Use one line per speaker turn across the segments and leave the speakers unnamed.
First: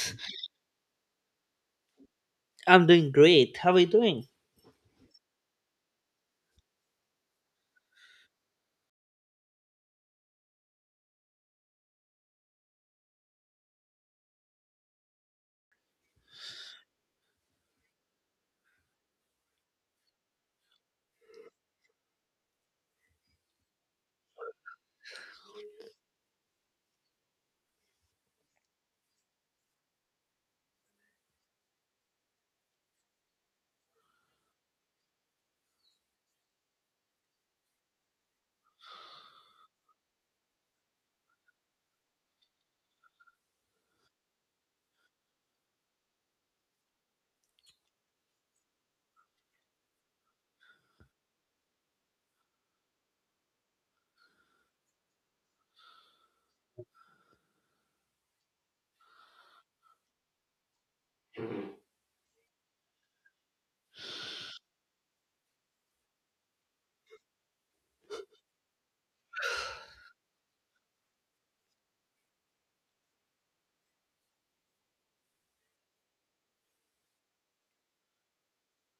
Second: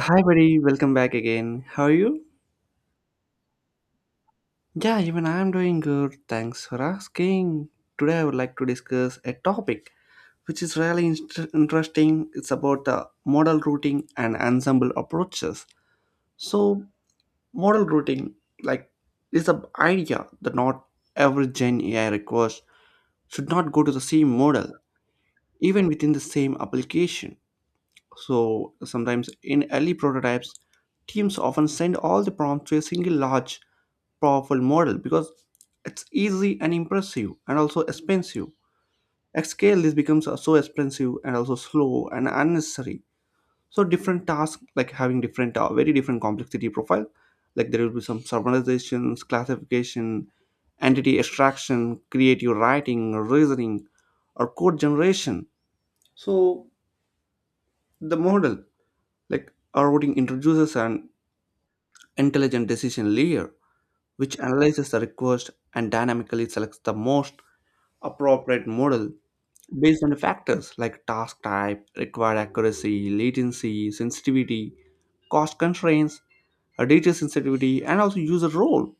Hi, buddy. Welcome back again. How are you?
I'm doing great. How are you doing?
Yeah, even I'm doing good. Thanks for asking. Today, I would like to discuss a topic which is really interesting. It's about the model routing and ensemble approaches. So, model routing, like, is the idea that not every Gen AI request should not go to the same model, even within the same application. So, sometimes in early prototypes, teams often send all the prompts to a single large powerful model because it's easy and impressive and also expensive. At scale, this becomes so expensive and also slow and unnecessary. So different tasks like having different, very different complexity profile. Like there will be some summarizations, classification, entity extraction, creative writing, reasoning, or code generation. So the model, like our routing, introduces an intelligent decision layer which analyzes the request and dynamically selects the most appropriate model based on the factors like task type, required accuracy, latency, sensitivity, cost constraints, data sensitivity, and also user role.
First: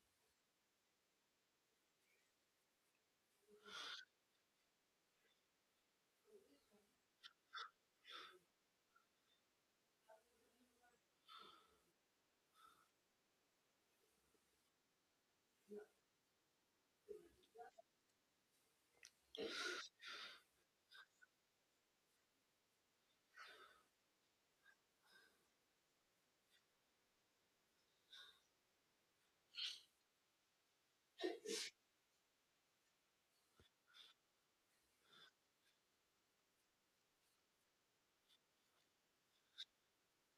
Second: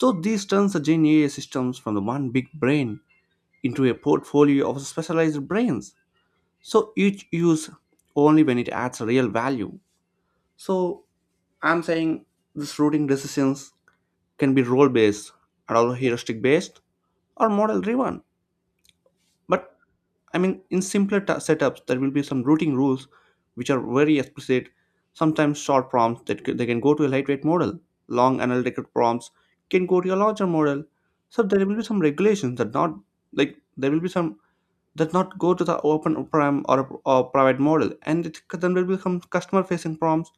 So this turns the Gen AI systems from the one big brain into a portfolio of specialized brains. So each use only when it adds real value. So I'm saying this routing decisions can be role based, and also heuristic based, or model driven. But I mean, in simpler ta setups, there will be some routing rules which are very explicit, sometimes short prompts that they can go to a lightweight model. Long analytical prompts can go to a larger model. So there will be some regulations that not like there will be some that not go to the open prime or private model, and it, then there will become customer-facing prompts.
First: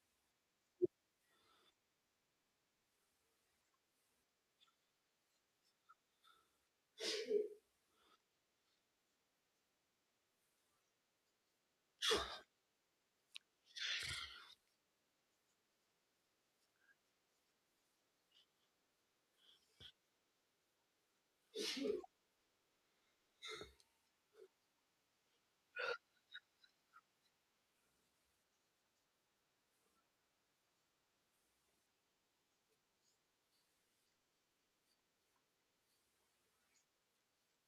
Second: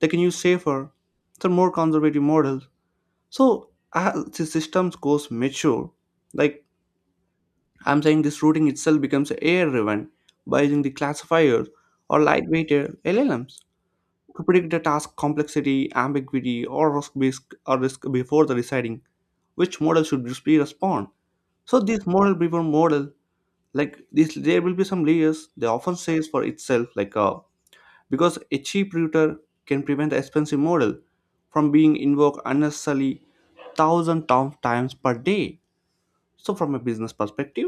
They can use safer, some more conservative models. So as the systems goes mature, like I'm saying this routing itself becomes AI driven by using the classifiers or lightweight LLMs to predict the task complexity, ambiguity, or risk before the deciding which model should be respond. So this model before model, like this, there will be some layers. They often says for itself, like because a cheap router can prevent the expensive model from being invoked unnecessarily thousand of times per day. So from a business perspective,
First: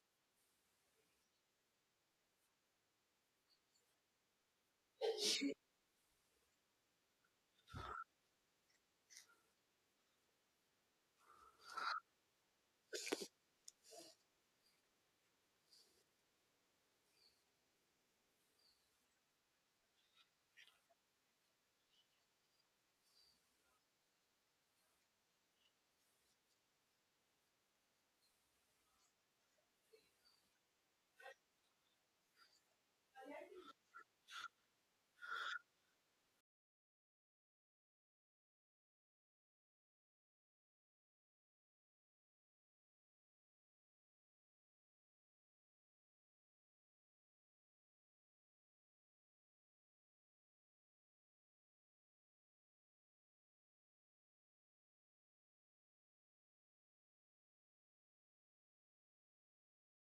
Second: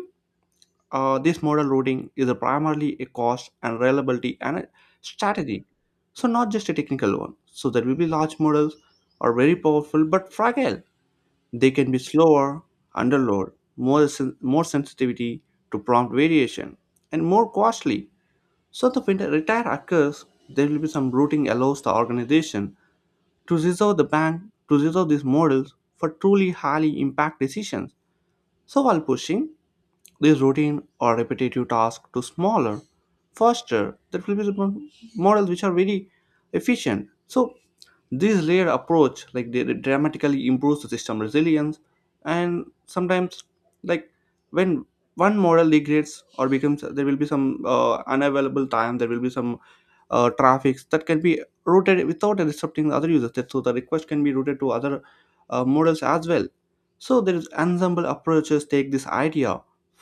this model routing is a primarily a cost and reliability and a strategy, so not just a technical one. So there will be large models are very powerful but fragile. They can be slower under load, more sensitivity to prompt variation, and more costly. So the when the retire occurs, there will be some routing allows the organization to reserve the bank to reserve these models for truly highly impact decisions. So while pushing these routine or repetitive tasks to smaller, faster, that will be models which are very efficient. So this layered approach like dramatically improves the system resilience and sometimes like when one model degrades or becomes there will be some unavailable time there will be some traffics that can be routed without disrupting the other users. That, so the request can be routed to other models as well. So there is ensemble approaches take this idea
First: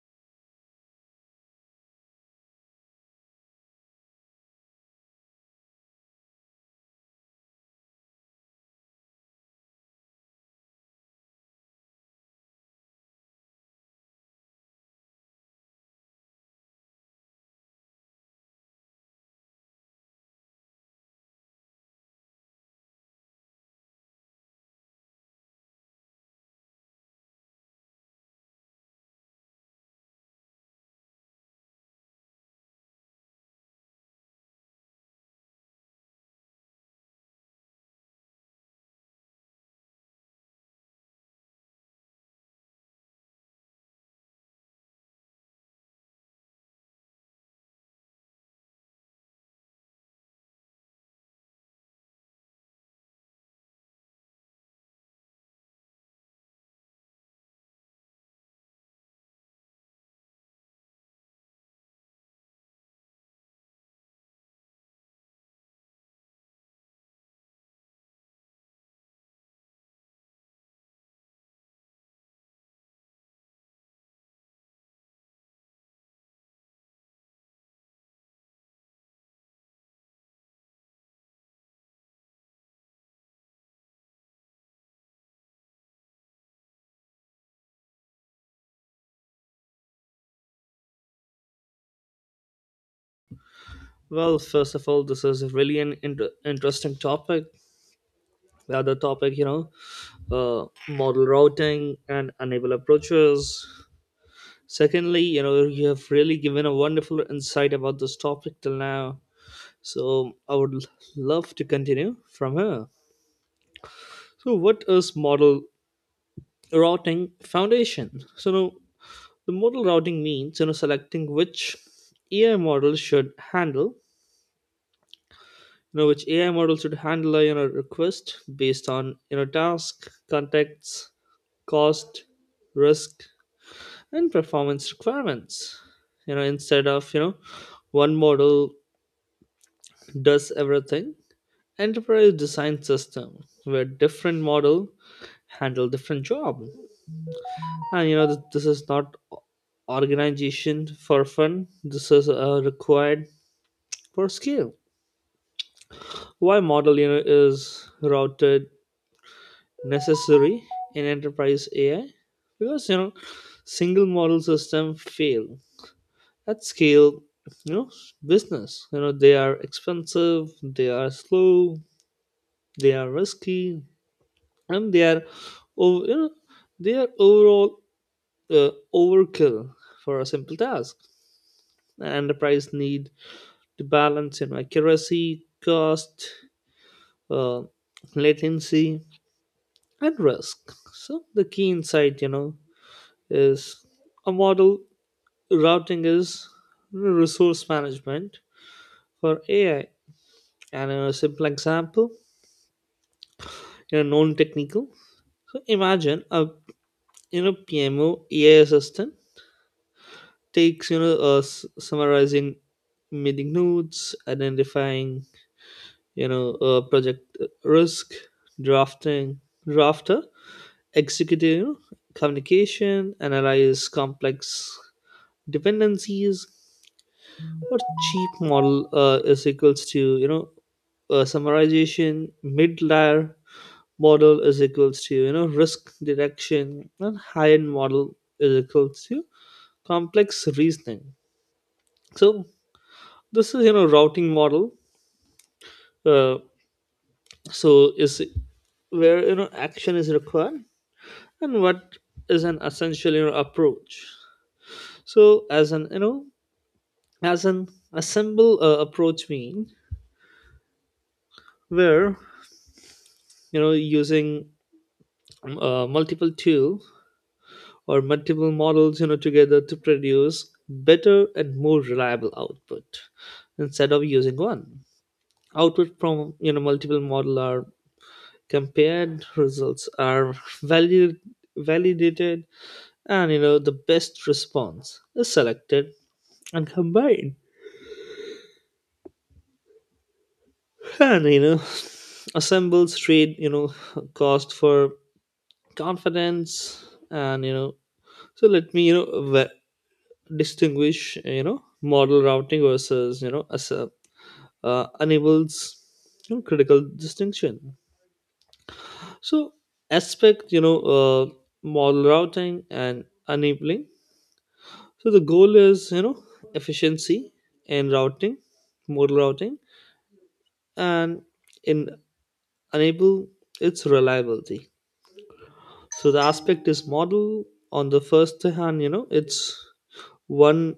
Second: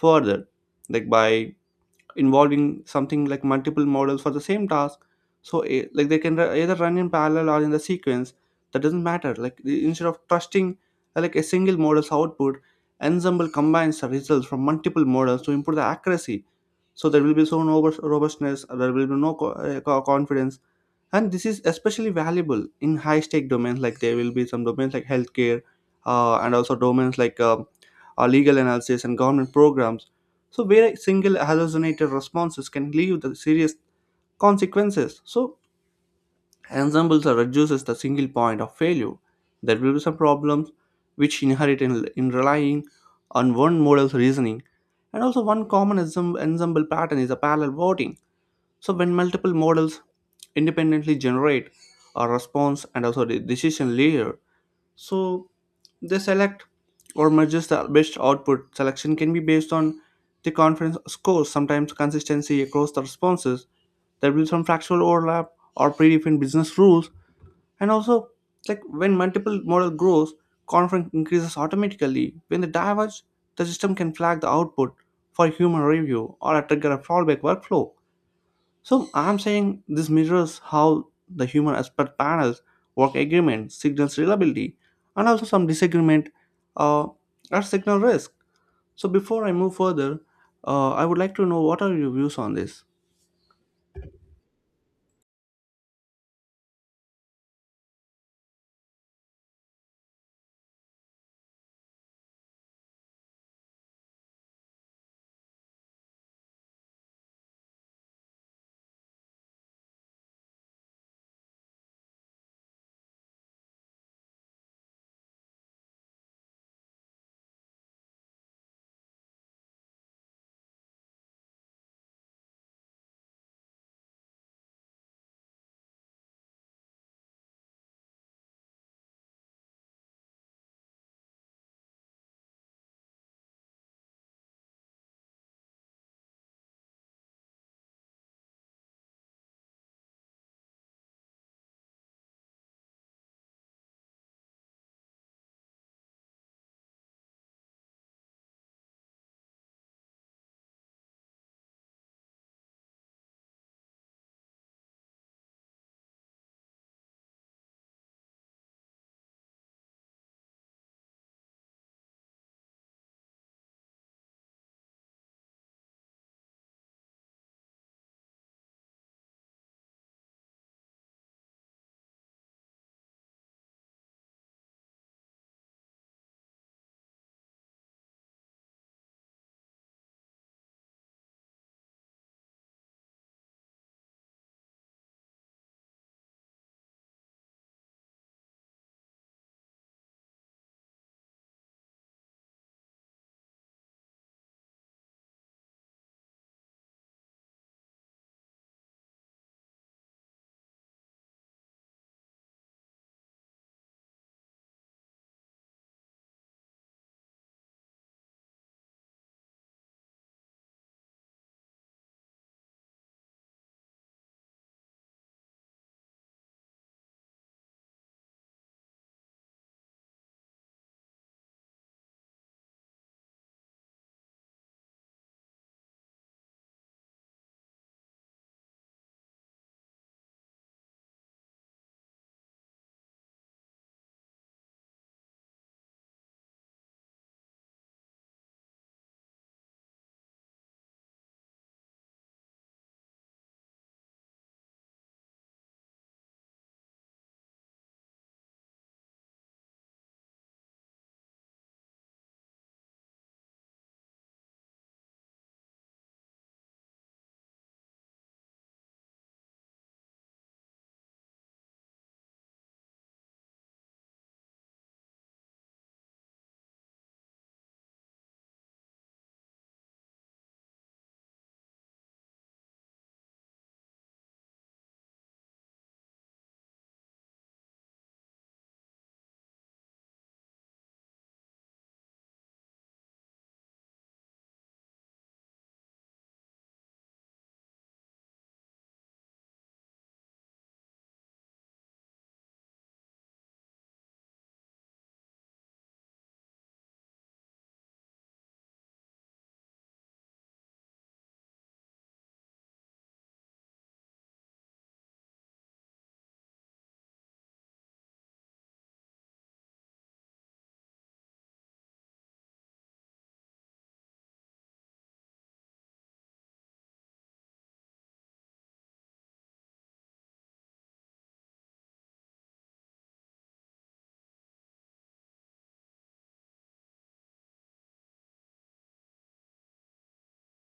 further, like by involving something like multiple models for the same task. So like they can either run in parallel or in the sequence, that doesn't matter. Like instead of trusting like a single model's output, ensemble combines the results from multiple models to improve the accuracy. So there will be so no robustness, there will be no confidence. And this is especially valuable in high stake domains, like there will be some domains like healthcare and also domains like legal analysis and government programs. So where a single hallucinated responses can leave the serious consequences. So ensembles are reduces the single point of failure. There will be some problems which inherit in relying on one model's reasoning. And also one common ensemble pattern is a parallel voting. So when multiple models independently generate a response and also the decision layer, so they select or merges the best output. Selection can be based on the conference scores, sometimes consistency across the responses. There will be some fractional overlap or predefined business rules, and also like when multiple model grows, conference increases automatically. When they diverge, the system can flag the output for human review or trigger a fallback workflow. So I'm saying this measures how the human aspect panels work agreement, signals reliability, and also some disagreement uh, or signal risk. So before I move further, I would like to know what are your views on this?
Well, first of all, this is really an interesting topic. The other topic, you know, model routing and enable approaches. Secondly, you know, you have really given a wonderful insight about this topic till now. So I would love to continue from here. So, what is model routing foundation? So, now, the model routing means, you know, selecting which AI model should handle, which ai model should handle a, request based on, task context, cost, risk, and performance requirements, instead of, one model does everything. Enterprise design system where different model handle different job. And you know this is not organization for fun, this is required for scale. Why model, you know, is routed necessary in enterprise AI, because you know single model system fail at scale. You know business, you know they are expensive, they are slow, they are risky, and they are over. You know they are overall overkill for a simple task. Enterprise need to balance, you know, accuracy, cost, uh, latency, and risk. So the key insight, you know, is a model routing is resource management for AI. And a simple example, you know, non-technical. So imagine a, you know, PMO AI assistant takes you know summarizing meeting notes, identifying you know project risk, drafting drafter, executing, you know, communication, analyze complex dependencies, or cheap model is equals to, you know, summarization, mid layer model is equals to, you know, risk detection, and high end model is equals to complex reasoning. So this is, you know, routing model, uh, so is where, you know, action is required, and what is an essential, you know, approach. So as an, as an assemble approach mean where, you know, using multiple tool or multiple models, you know, together to produce better and more reliable output instead of using one. Output from, you know, multiple model are compared, results are valid, validated, and you know the best response is selected and combined and you know assembles trade, you know, cost for confidence. And you know, so let me, distinguish, you know, model routing versus, you know, as a, enables, you know, critical distinction. So aspect, you know, model routing and enabling. So the goal is, you know, efficiency in routing. Model routing and in enable, its reliability. So the aspect is model. On the first hand, you know, it's one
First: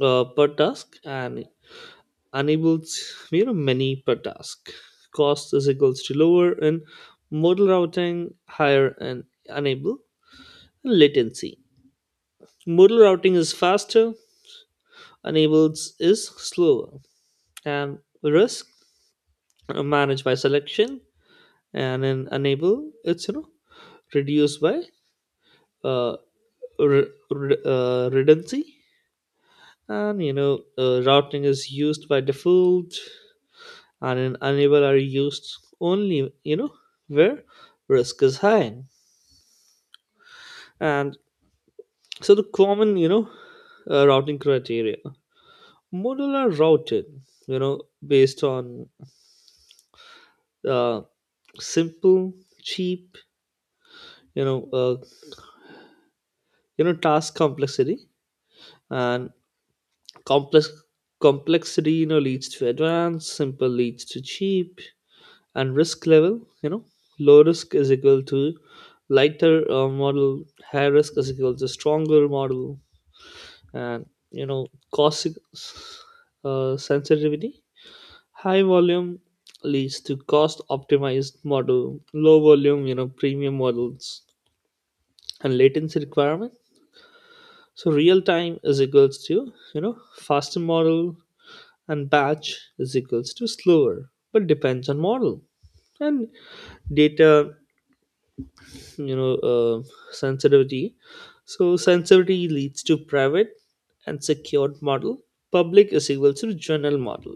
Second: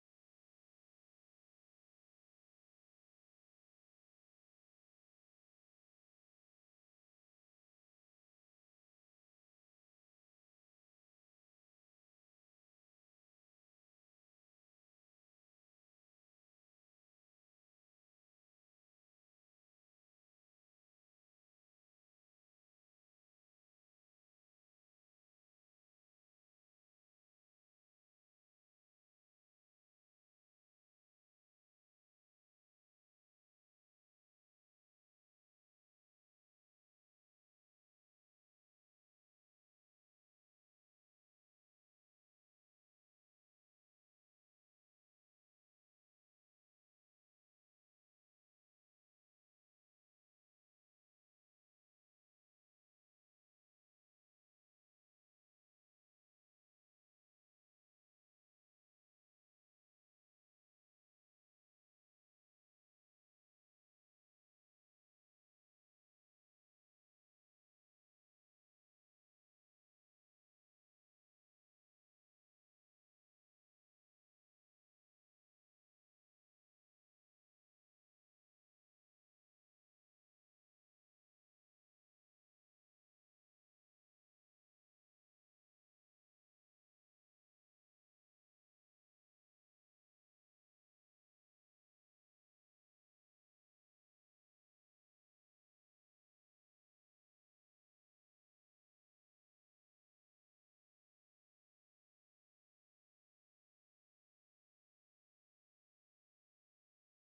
per task, and enables, you know, many per task. Cost is equals to lower in modal routing, higher in enable. And latency, modal routing is faster, enables is slower. And risk managed by selection, and in enable it's, you know, reduced by uh, redundancy. And, you know, routing is used by default, and in unable are used only, you know, where risk is high. And so the common, you know, routing criteria, model are routed, you know, based on uh, simple cheap, you know uh, you know, task complexity. And complex complexity, you know, leads to advanced, simple leads to cheap. And risk level, you know, low risk is equal to lighter model, high risk is equal to stronger model. And, you know, cost sensitivity, high volume leads to cost optimized model, low volume, you know, premium models. And latency requirement, so real time is equals to, you know, faster model, and batch is equals to slower, but depends on model. And data, you know, sensitivity, so sensitivity leads to private and secured model, public is equal to general model.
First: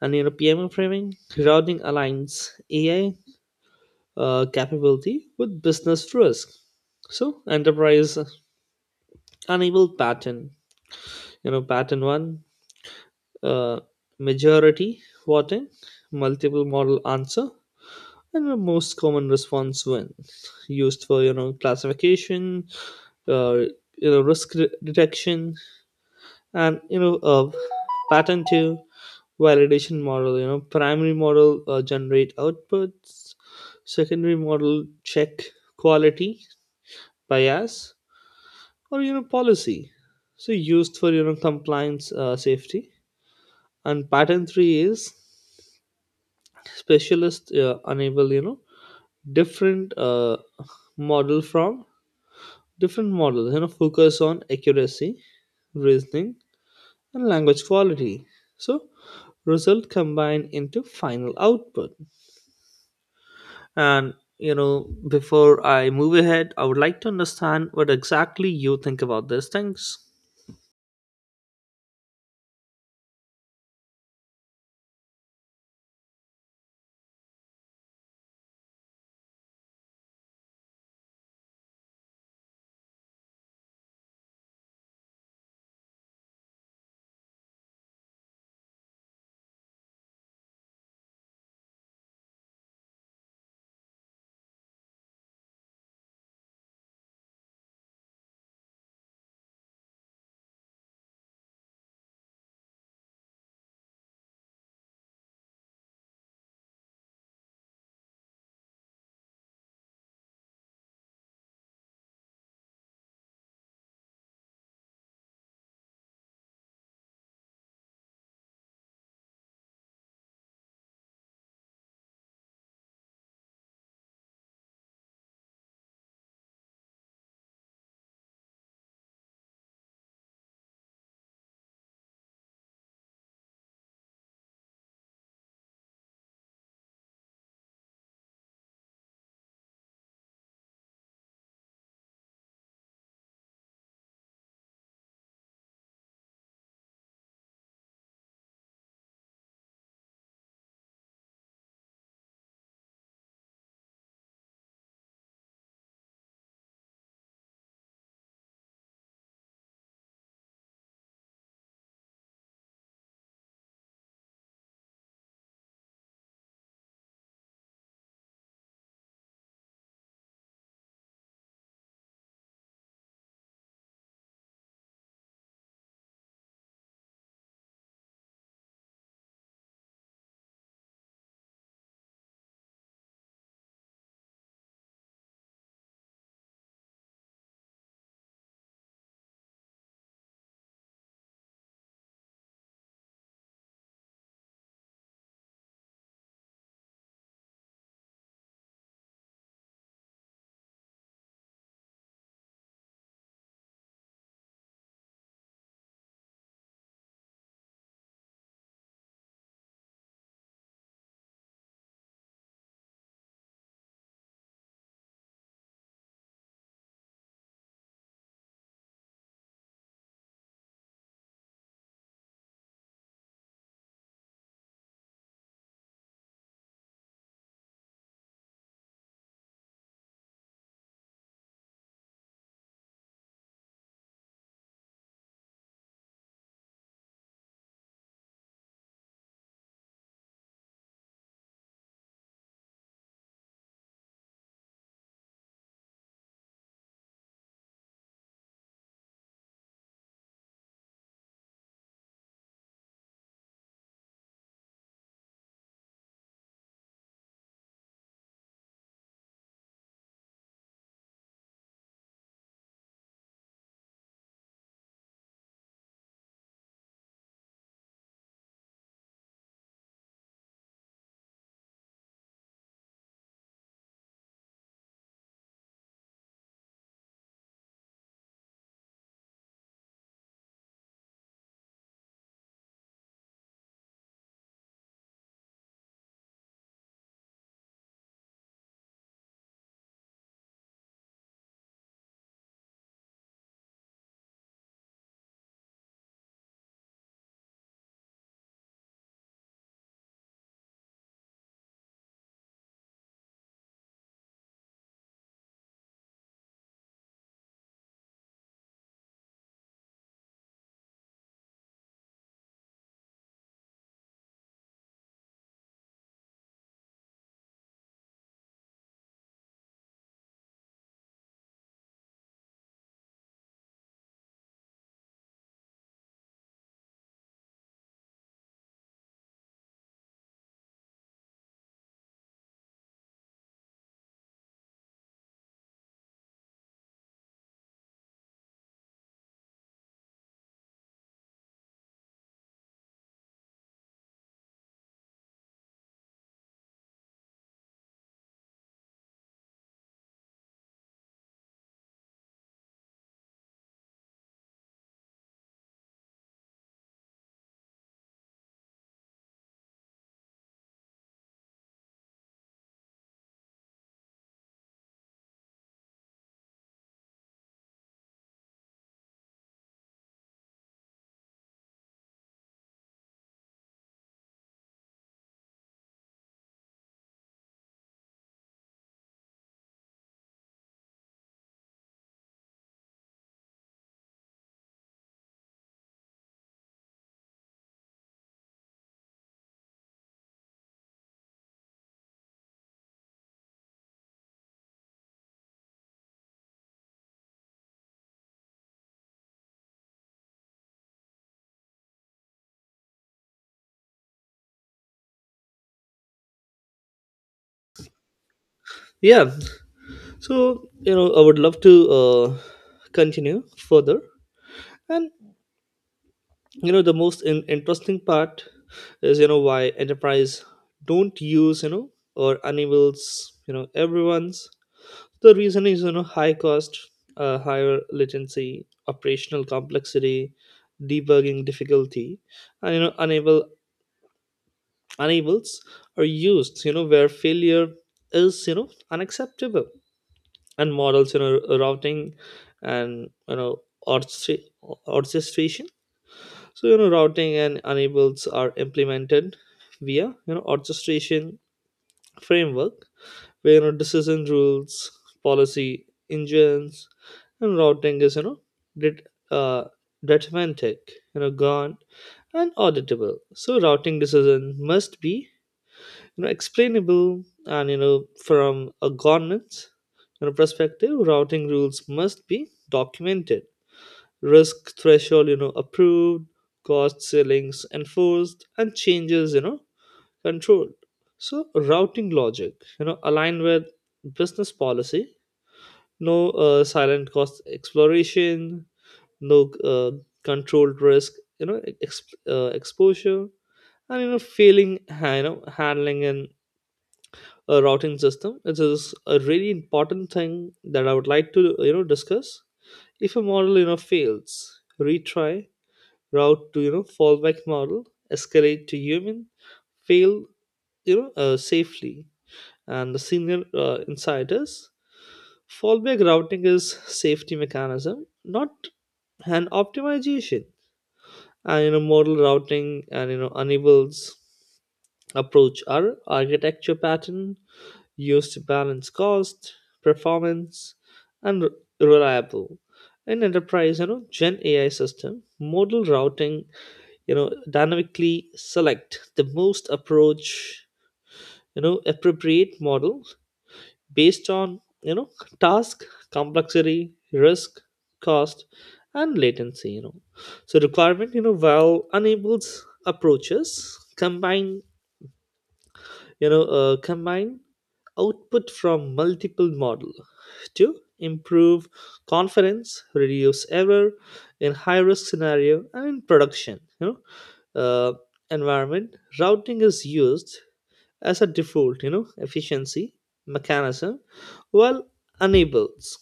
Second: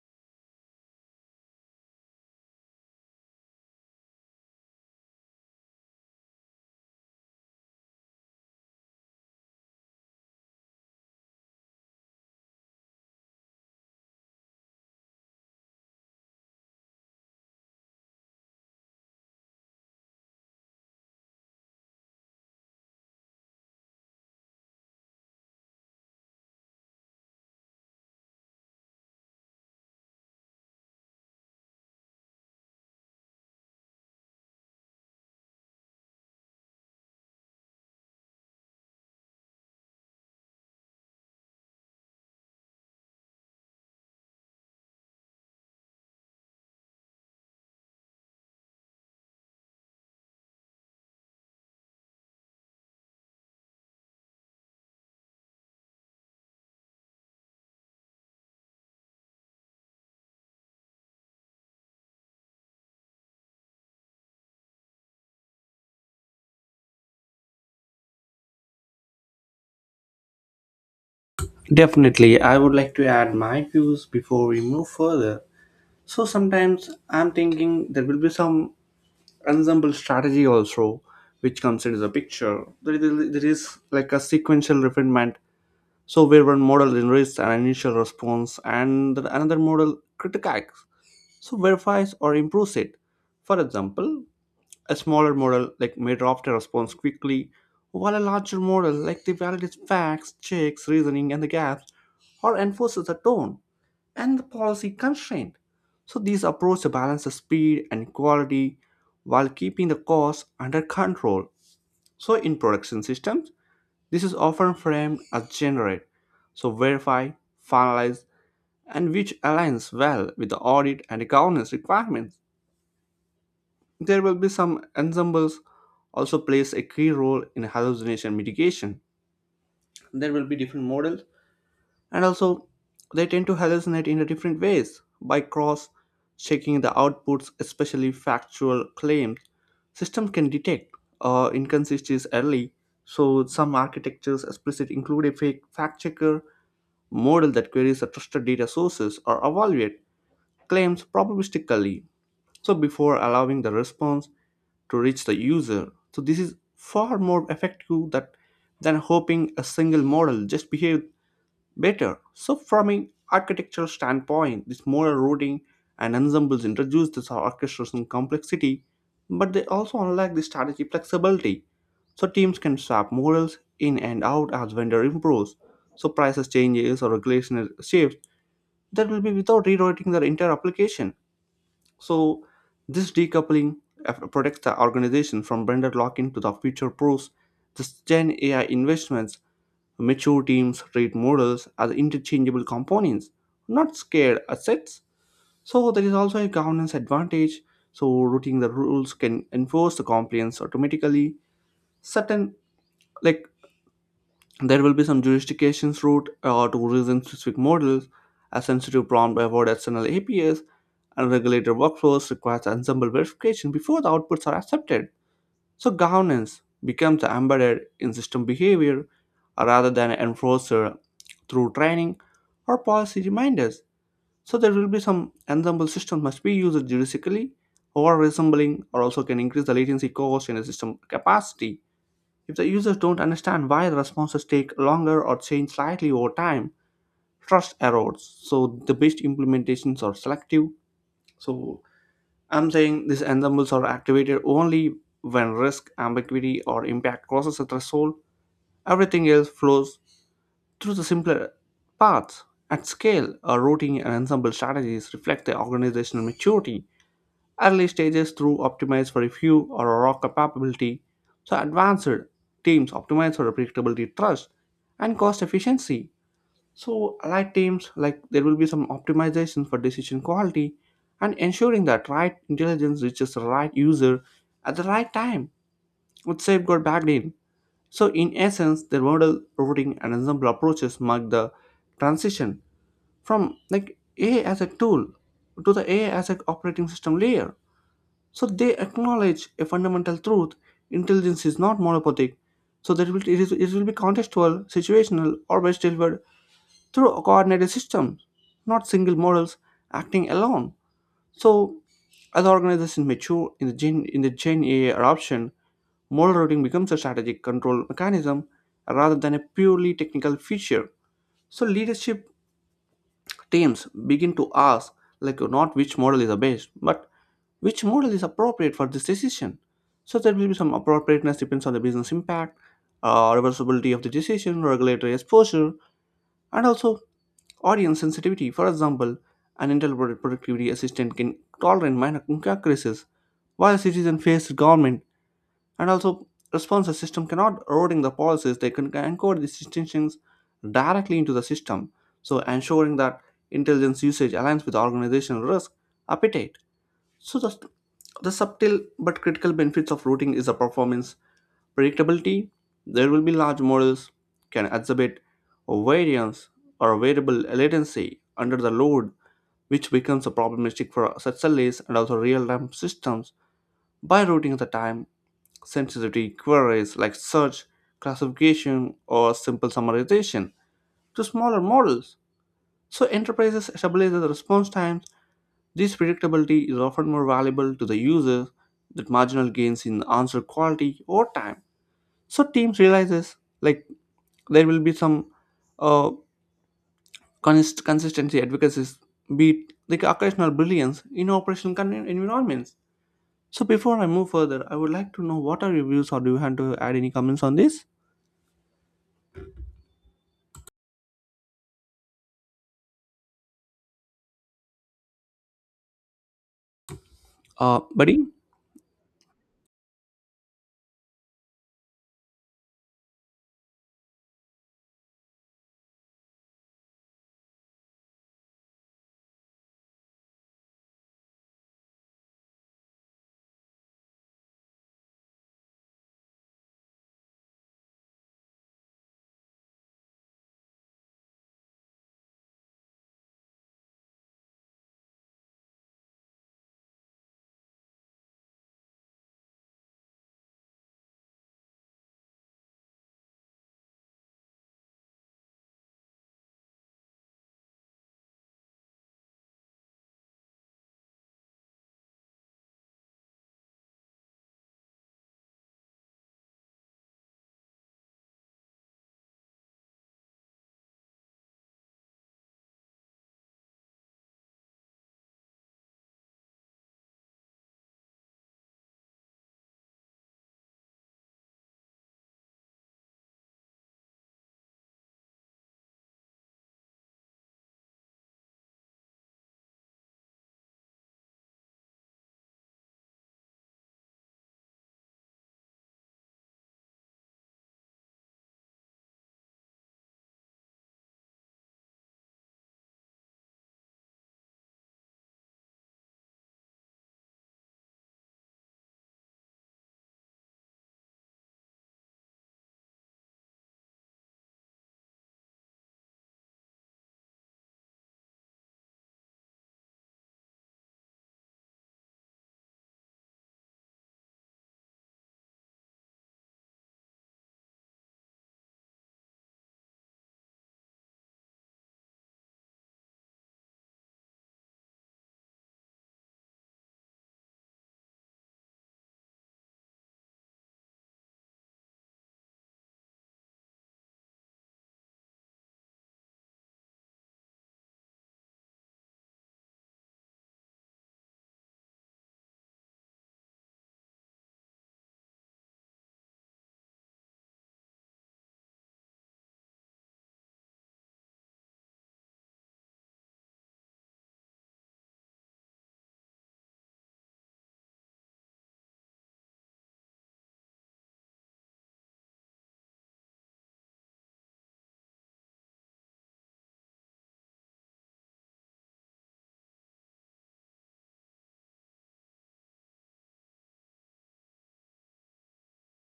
And, you know, pmo framing, routing aligns ai capability with business risk. So enterprise unable pattern, you know, pattern one, uh, majority voting, multiple model answer. And the most common response, when used for, you know, classification, uh, you know, risk detection, and you know pattern two, validation model. You know primary model generate outputs, secondary model check quality, bias, or, you know, policy. So used for, you know, compliance, safety. And pattern three is specialist enable, you know, different model from different models, you know, focus on accuracy, reasoning, and language quality. So result combined into final output. And you know before I move ahead I would like to understand what exactly you think about these things.
Definitely, I would like to add my views before we move further. So sometimes I'm thinking there will be some ensemble strategy also which comes into the picture. There is like a sequential refinement. So where one model generates an initial response and another model critiques, so verifies or improves it. For example, a smaller model like may draft a response quickly, while a larger model like the validates facts, checks, reasoning, and the gaps, or enforces the tone and the policy constraint. So these approaches balance the speed and quality while keeping the cost under control. So in production systems, this is often framed as generate, so verify, finalize, and which aligns well with the audit and governance requirements. There will be some ensembles also plays a key role in hallucination mitigation. There will be different models and also they tend to hallucinate in a different ways by cross checking the outputs, especially factual claims. Systems can detect inconsistencies early. So some architectures explicit include a fake fact checker model that queries the trusted data sources or evaluate claims probabilistically so before allowing the response to reach the user. So this is far more effective that, than hoping a single model just behave better. So from an architectural standpoint this model routing and ensembles introduce this orchestration complexity, but they also unlock the strategy flexibility. So teams can swap models in and out as vendor improves, so prices changes or regulation shifts, that will be without rewriting the entire application. So this decoupling protects the organization from vendor lock-in to the future proofs. This Gen AI investments, mature teams treat models as interchangeable components, not scared assets. So there is also a governance advantage. So routing the rules can enforce the compliance automatically. Certain like there will be some justifications route to reason-specific models, a sensitive prompt about external APIs, and regulator workflows requires ensemble verification before the outputs are accepted. So governance becomes embedded in system behavior rather than an enforcer through training or policy reminders. So there will be some ensemble systems must be used jurisdically or resembling or also can increase the latency cost in a system capacity. If the users don't understand why the responses take longer or change slightly over time, trust erodes. So the best implementations are selective. So I'm saying these ensembles are activated only when risk, ambiguity, or impact crosses a threshold. Everything else flows through the simpler paths. At scale, a routing and ensemble strategies reflect the organizational maturity. Early stages through optimize for a few or a raw capability, so advanced teams optimize for a predictability, trust, and cost efficiency. So allied teams like there will be some optimization for decision quality and ensuring that right intelligence reaches the right user at the right time with safeguard backed in. So in essence, their model routing and ensemble approaches mark the transition from like AI as a tool to the AI as an operating system layer. So they acknowledge a fundamental truth: intelligence is not monopathic. So that will, it, is, it will be contextual, situational, or best delivered through a coordinated system, not single models acting alone. So as organizations mature in the Gen AI adoption, model routing becomes a strategic control mechanism rather than a purely technical feature. So leadership teams begin to ask like not which model is the best but which model is appropriate for this decision. So there will be some appropriateness depends on the business impact, reversibility of the decision, regulatory exposure, and also audience sensitivity. For example, an intelligent productivity assistant can tolerate minor inaccuracies while citizen face government and also, responsive system cannot eroding the policies. They can encode these distinctions directly into the system. So ensuring that intelligence usage aligns with organizational risk appetite. So the subtle but critical benefits of routing is the performance predictability. There will be large models can exhibit variance or variable latency under the load which becomes a problematic for such delays and also real-time systems by routing the time sensitivity queries like search, classification, or simple summarization to smaller models. So enterprises stabilize the response times. This predictability is often more valuable to the users than marginal gains in answer quality or time. So teams realizes like there will be some uh, consistency advocacies, be it like occasional brilliance in operational environments. So before I move further, I would like to know what are your views or do you have to add any comments on this? Buddy?
Yeah, so, you know, I would love to uh, continue further. And, you know, the most interesting part is, you know, why enterprise don't use, you know, or enables, you know, everyone's. The reason is, you know, high cost, higher latency, operational complexity, debugging difficulty. And you know unable enables are used, you know, where failure is, you know, unacceptable. And models, you know, routing and, you know, orchestra- orchestration. So, you know, routing and enables are implemented via, you know, orchestration framework, where, you know, decision rules, policy engines, and routing is, you know, det- uh, deterministic, you know, gone and auditable. So routing decision must be, you know, explainable. And, you know, from a governance, you know, perspective, routing rules must be documented, risk threshold, you know, approved, cost ceilings enforced, and changes, you know, control. So routing logic, you know, align with business policy. No silent cost exploration, no controlled risk, you know, exposure. And, you know, failing, you know, handling, and a routing system. It is a really important thing that I would like to, you know, discuss. If a model, you know, fails, retry, route to, you know, fallback model, escalate to human, fail, you know, safely, and the senior insiders. Fallback routing is safety mechanism, not an optimization. And, you know, model routing and, you know, enables approach are architecture pattern used to balance cost, performance, and reliable. In enterprise, you know, Gen AI system, model routing, you know, dynamically select the most approach, you know, appropriate model based on, you know, task complexity, risk, cost, and latency, you know, so requirement, you know, while enables approaches combine, you know, combine output from multiple model to improve confidence, reduce error in high risk scenario. And in production, you know, uh, environment, routing is used as a default, you know, efficiency mechanism, while enables,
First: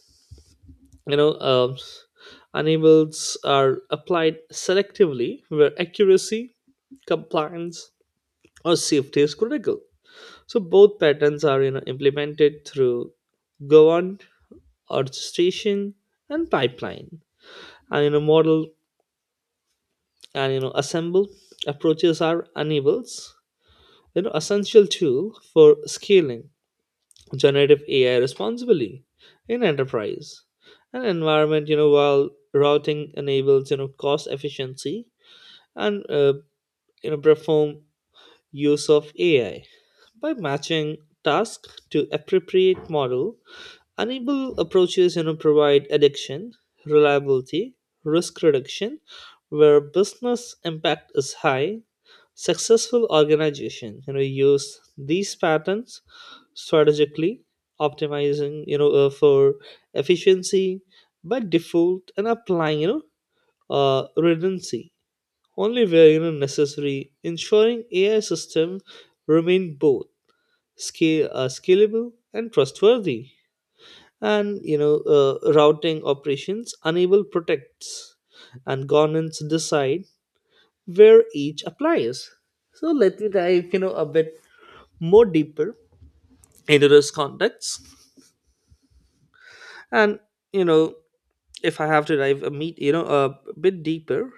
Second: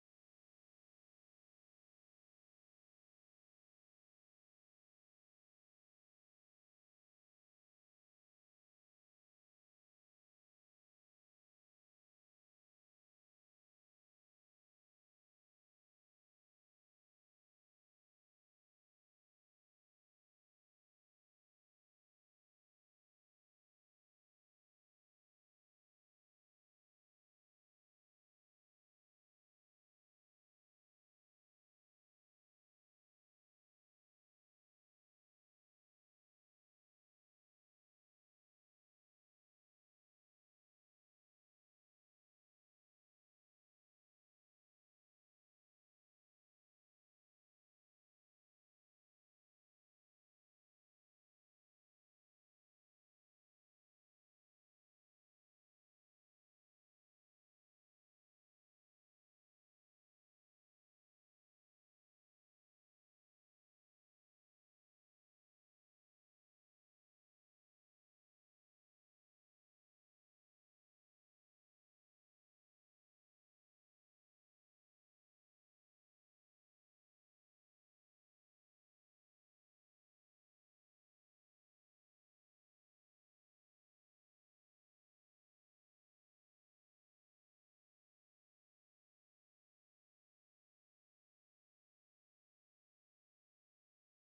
you know, enables are applied selectively, where accuracy, compliance, or safety is critical. So both patterns are, you know, implemented through governed orchestration and pipeline. And, you know, model and, you know, assemble approaches are enables, you know, essential tool for scaling generative AI responsibly in enterprise and environment. You know, while routing enables, you know, cost efficiency and, you know, perform use of AI by matching task to appropriate model. Enable approaches, you know, provide addiction, reliability, risk reduction, where business impact is high. Successful organization, you know, use these patterns strategically, optimizing, you know, for efficiency by default, and applying, you know, redundancy only where, you know, necessary, ensuring ai system remain both scale scalable and trustworthy. And, you know, routing operations enable protects, and governance decide where each applies. So let me dive, you know, a bit more deeper into this context. And, you know, if I have to dive a meet, you know, a bit deeper.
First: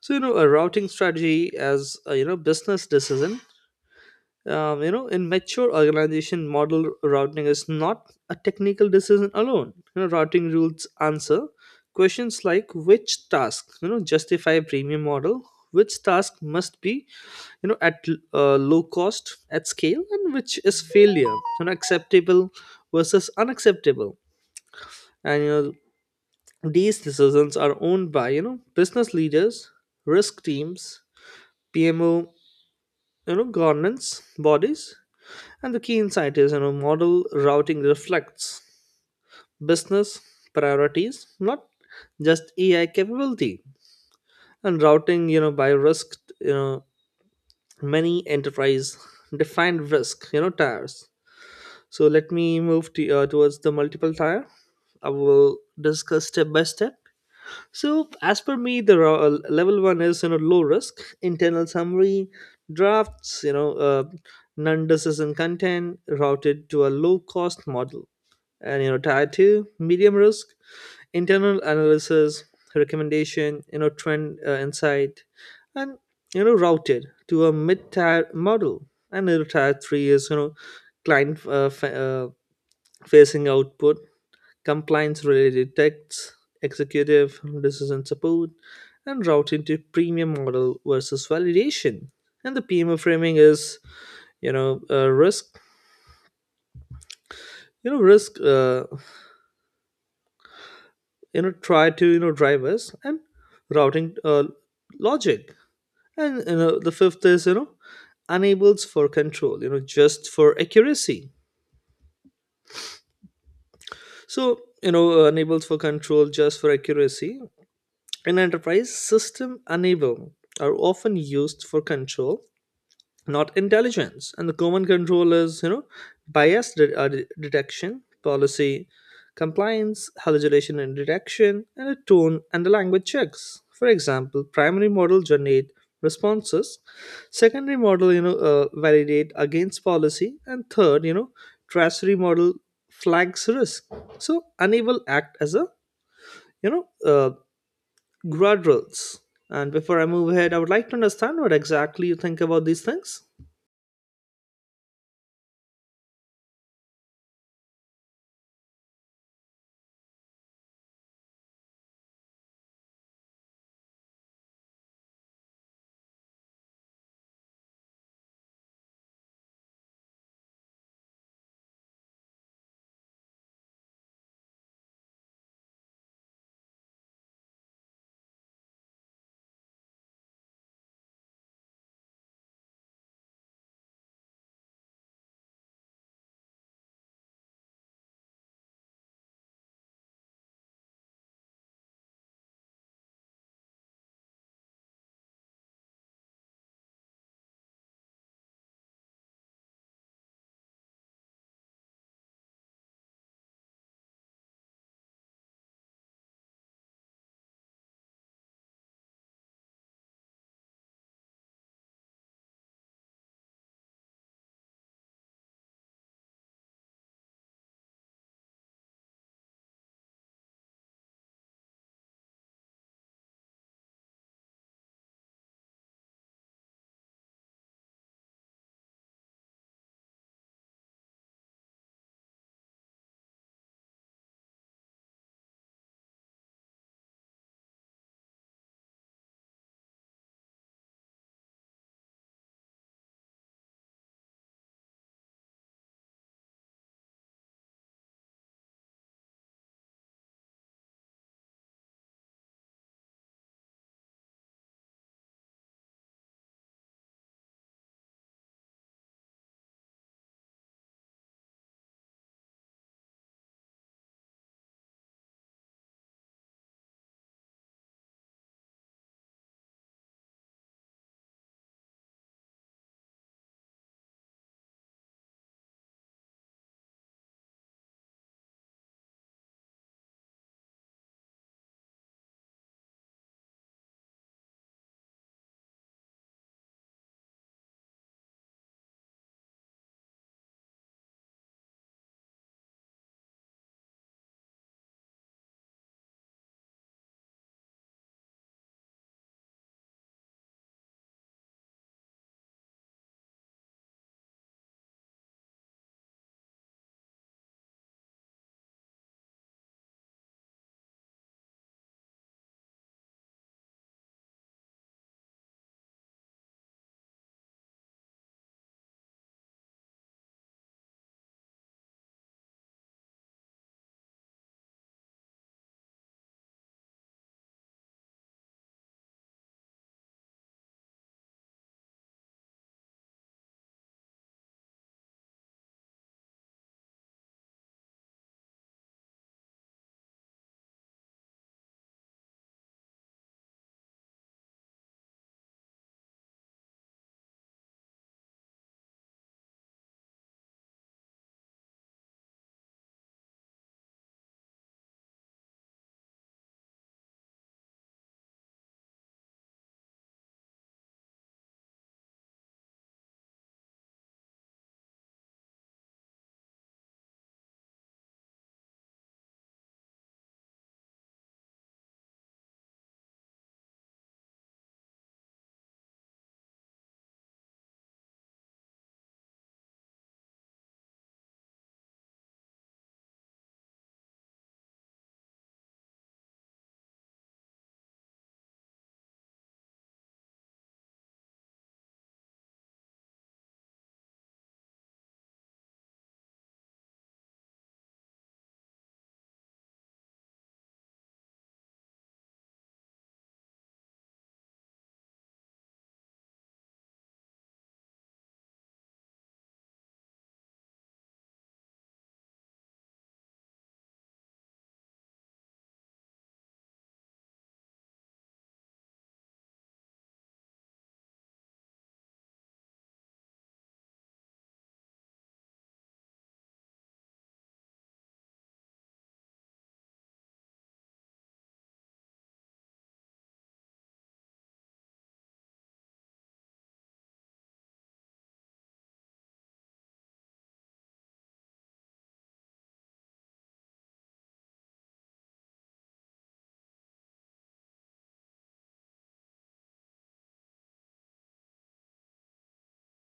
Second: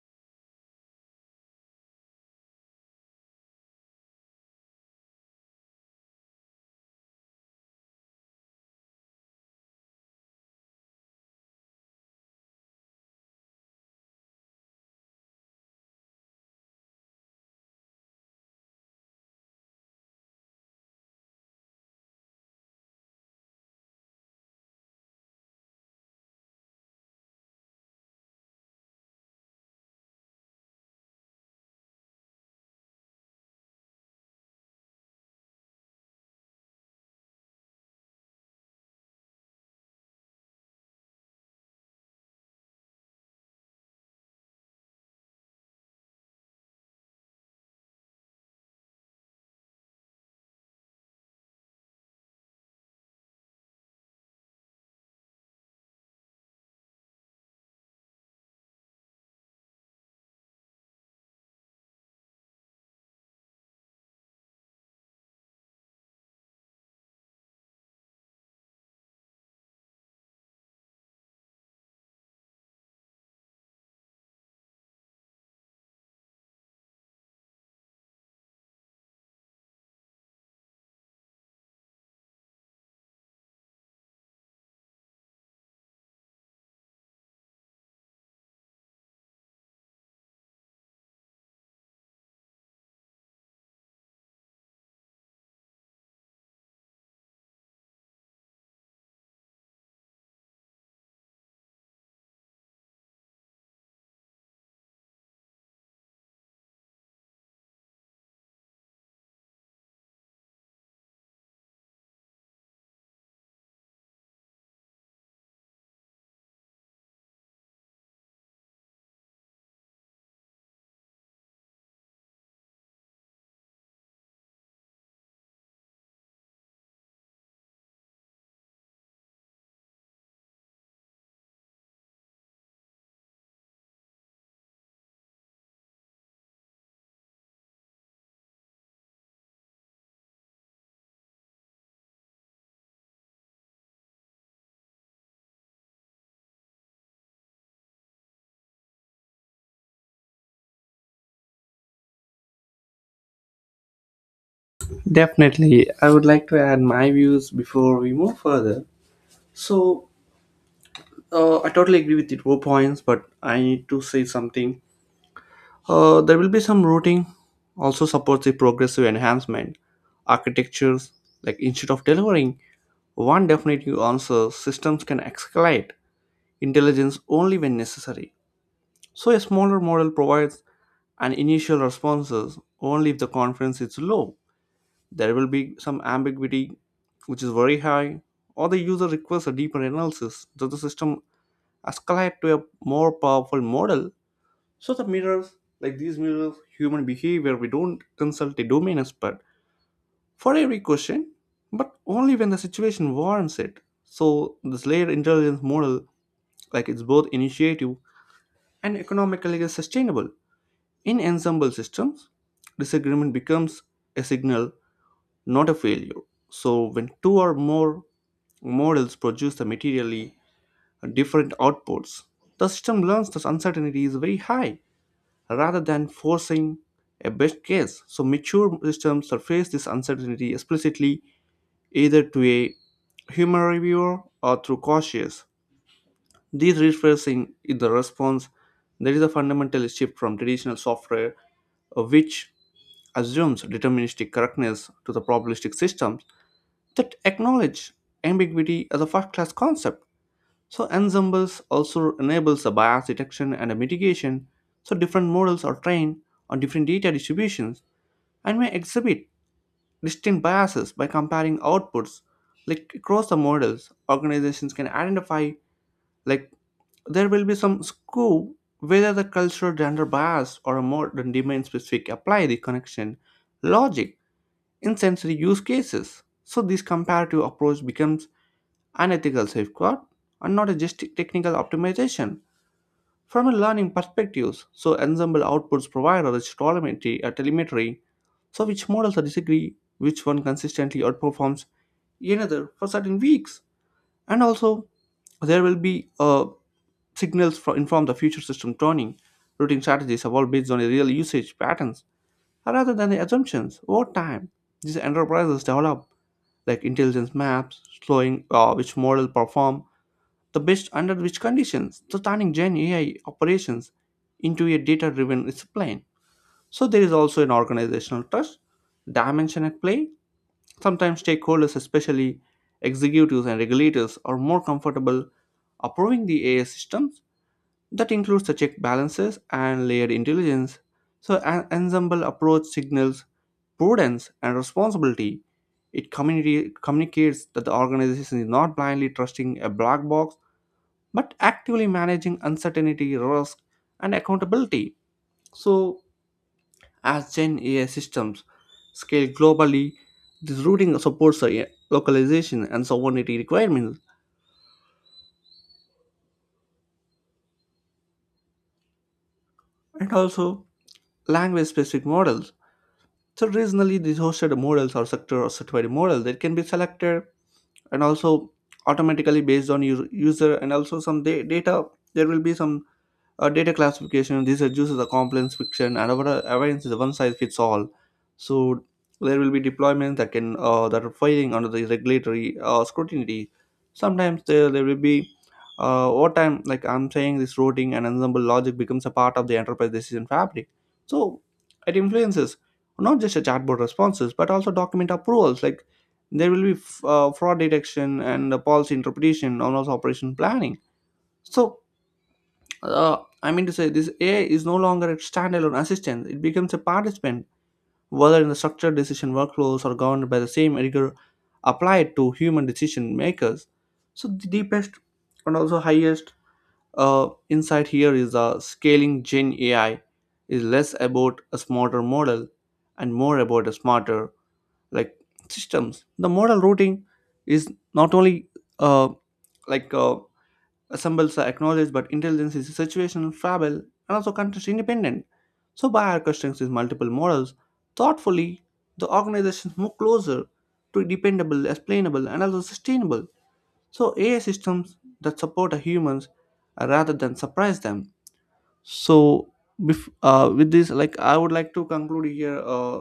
So, you know, a routing strategy as a, you know, business decision. You know, in mature organization model, routing is not a technical decision alone. You know, routing rules answer questions like which task, you know, justify premium model, which task must be, you know, at low cost at scale, and which is failure, you know, acceptable versus unacceptable. And you know these decisions are owned by, you know, business leaders, risk teams, PMO, you know, governance bodies. And the key insight is, you know, model routing reflects business priorities, not just AI capability. And routing, you know, by risk, you know, many enterprise defined risk, you know, tiers. So let me move to, towards the multiple tier. I will discuss step by step. So, as per me, the level one is, you know, low risk internal summary drafts. You know, non-decision content routed to a low cost model. And, you know, tier two, medium risk internal analysis recommendation, you know, trend insight, and, you know, routed to a mid tier model. And, you know, tier three is, you know, client facing output, compliance related texts, executive decision support, and routing to premium model versus validation. And the PMO framing is, you know, risk, try to, you know, drive us and routing logic. And, you know, the fifth is, you know, enables for control, you know, just for accuracy. So, you know, enables for control just for accuracy. In enterprise, system enable are often used for control, not intelligence. And the common control is, you know, bias detection, policy compliance, hallucination and detection, and a tone and the language checks. For example, primary model generate responses, secondary model, you know, validate against policy, and third, you know, tertiary model flags risk. So unable act as a, you know, guardrails. And before I move ahead, I would like to understand what exactly you think about these things.
Definitely. I would like to add my views before we move further. So, I totally agree with your points, but I need to say something. There will be some routing also supports the progressive enhancement architectures. Like instead of delivering one definite new answer, systems can escalate intelligence only when necessary. So, a smaller model provides an initial responses only if the confidence is low. There will be some ambiguity, which is very high, or the user requests a deeper analysis that the system escalate to a more powerful model. So the mirrors, like these mirrors, human behavior, we don't consult a domain expert for every question, but only when the situation warrants it. So this layered intelligence model, like it's both initiative and economically sustainable. In ensemble systems, disagreement becomes a signal, not a failure. So when two or more models produce the materially different outputs, the system learns that uncertainty is very high rather than forcing a best case. So mature systems surface this uncertainty explicitly either to a human reviewer or through cautious. This rephrasing is the response. There is a fundamental shift from traditional software which assumes deterministic correctness to the probabilistic systems that acknowledge ambiguity as a first class concept. So, ensembles also enables a bias detection and a mitigation, so different models are trained on different data distributions and may exhibit distinct biases by comparing outputs like across the models organizations can identify like there will be some scope whether the cultural gender bias or a modern domain specific apply the connection logic in sensory use cases. So this comparative approach becomes unethical safeguard, and not a just technical optimization. From a learning perspective, so ensemble outputs provide a rich telemetry, a telemetry, so which models are disagree, which one consistently outperforms another for certain weeks, and also there will be signals for, inform the future system tuning. Routing strategies evolve based on the real usage patterns rather than the assumptions over time. These enterprises develop like intelligence maps, showing which model perform the best under which conditions? So turning Gen AI operations into a data-driven discipline. So there is also an organizational trust dimension at play. Sometimes stakeholders, especially executives and regulators, are more comfortable approving the AI systems. That includes the check balances and layered intelligence. So an ensemble approach signals prudence and responsibility. It communicates that the organization is not blindly trusting a black box but actively managing uncertainty, risk, and accountability. So, as Gen AI systems scale globally, this routing supports the localization and sovereignty requirements and also language specific models. So, regionally, these hosted models or sector or certified model that can be selected and also automatically based on your user and also some data. There will be some data classification. This reduces the complex fiction and our awareness is one size fits all. So there will be deployments that can that are filing under the regulatory scrutiny sometimes there will be over time, like I'm saying this routing and ensemble logic becomes a part of the enterprise decision fabric. So it influences not just a chatbot responses but also document approvals, like there will be fraud detection and policy interpretation and also operation planning. So I mean to say, this AI is no longer a standalone assistant. It becomes a participant, whether in the structured decision workflows or governed by the same rigor applied to human decision makers. So, the deepest and also highest insight here is scaling Gen AI is less about a smarter model and more about a smarter, like, systems. The model routing is not only uh, like uh, symbols are acknowledged, but intelligence is situational, fallible, and also context independent. So, by orchestrating these multiple models thoughtfully, the organizations move closer to dependable, explainable, and also sustainable. So, AI systems that support our humans rather than surprise them. So with this, like, I would like to conclude here. uh,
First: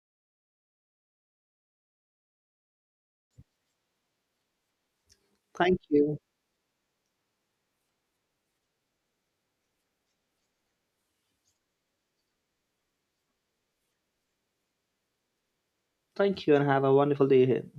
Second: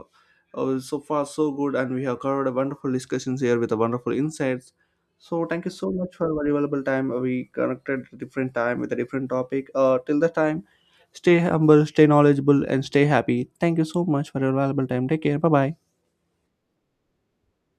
uh, So far so good, and we have covered a wonderful discussions here with a wonderful insights. So thank you
Thank
so much
you.
for your valuable time. We connected at a different time with a different topic, till the time stay humble, stay knowledgeable, and stay happy. Thank you so much for your valuable time. Take care, bye bye.
Thank you and have a wonderful day ahead.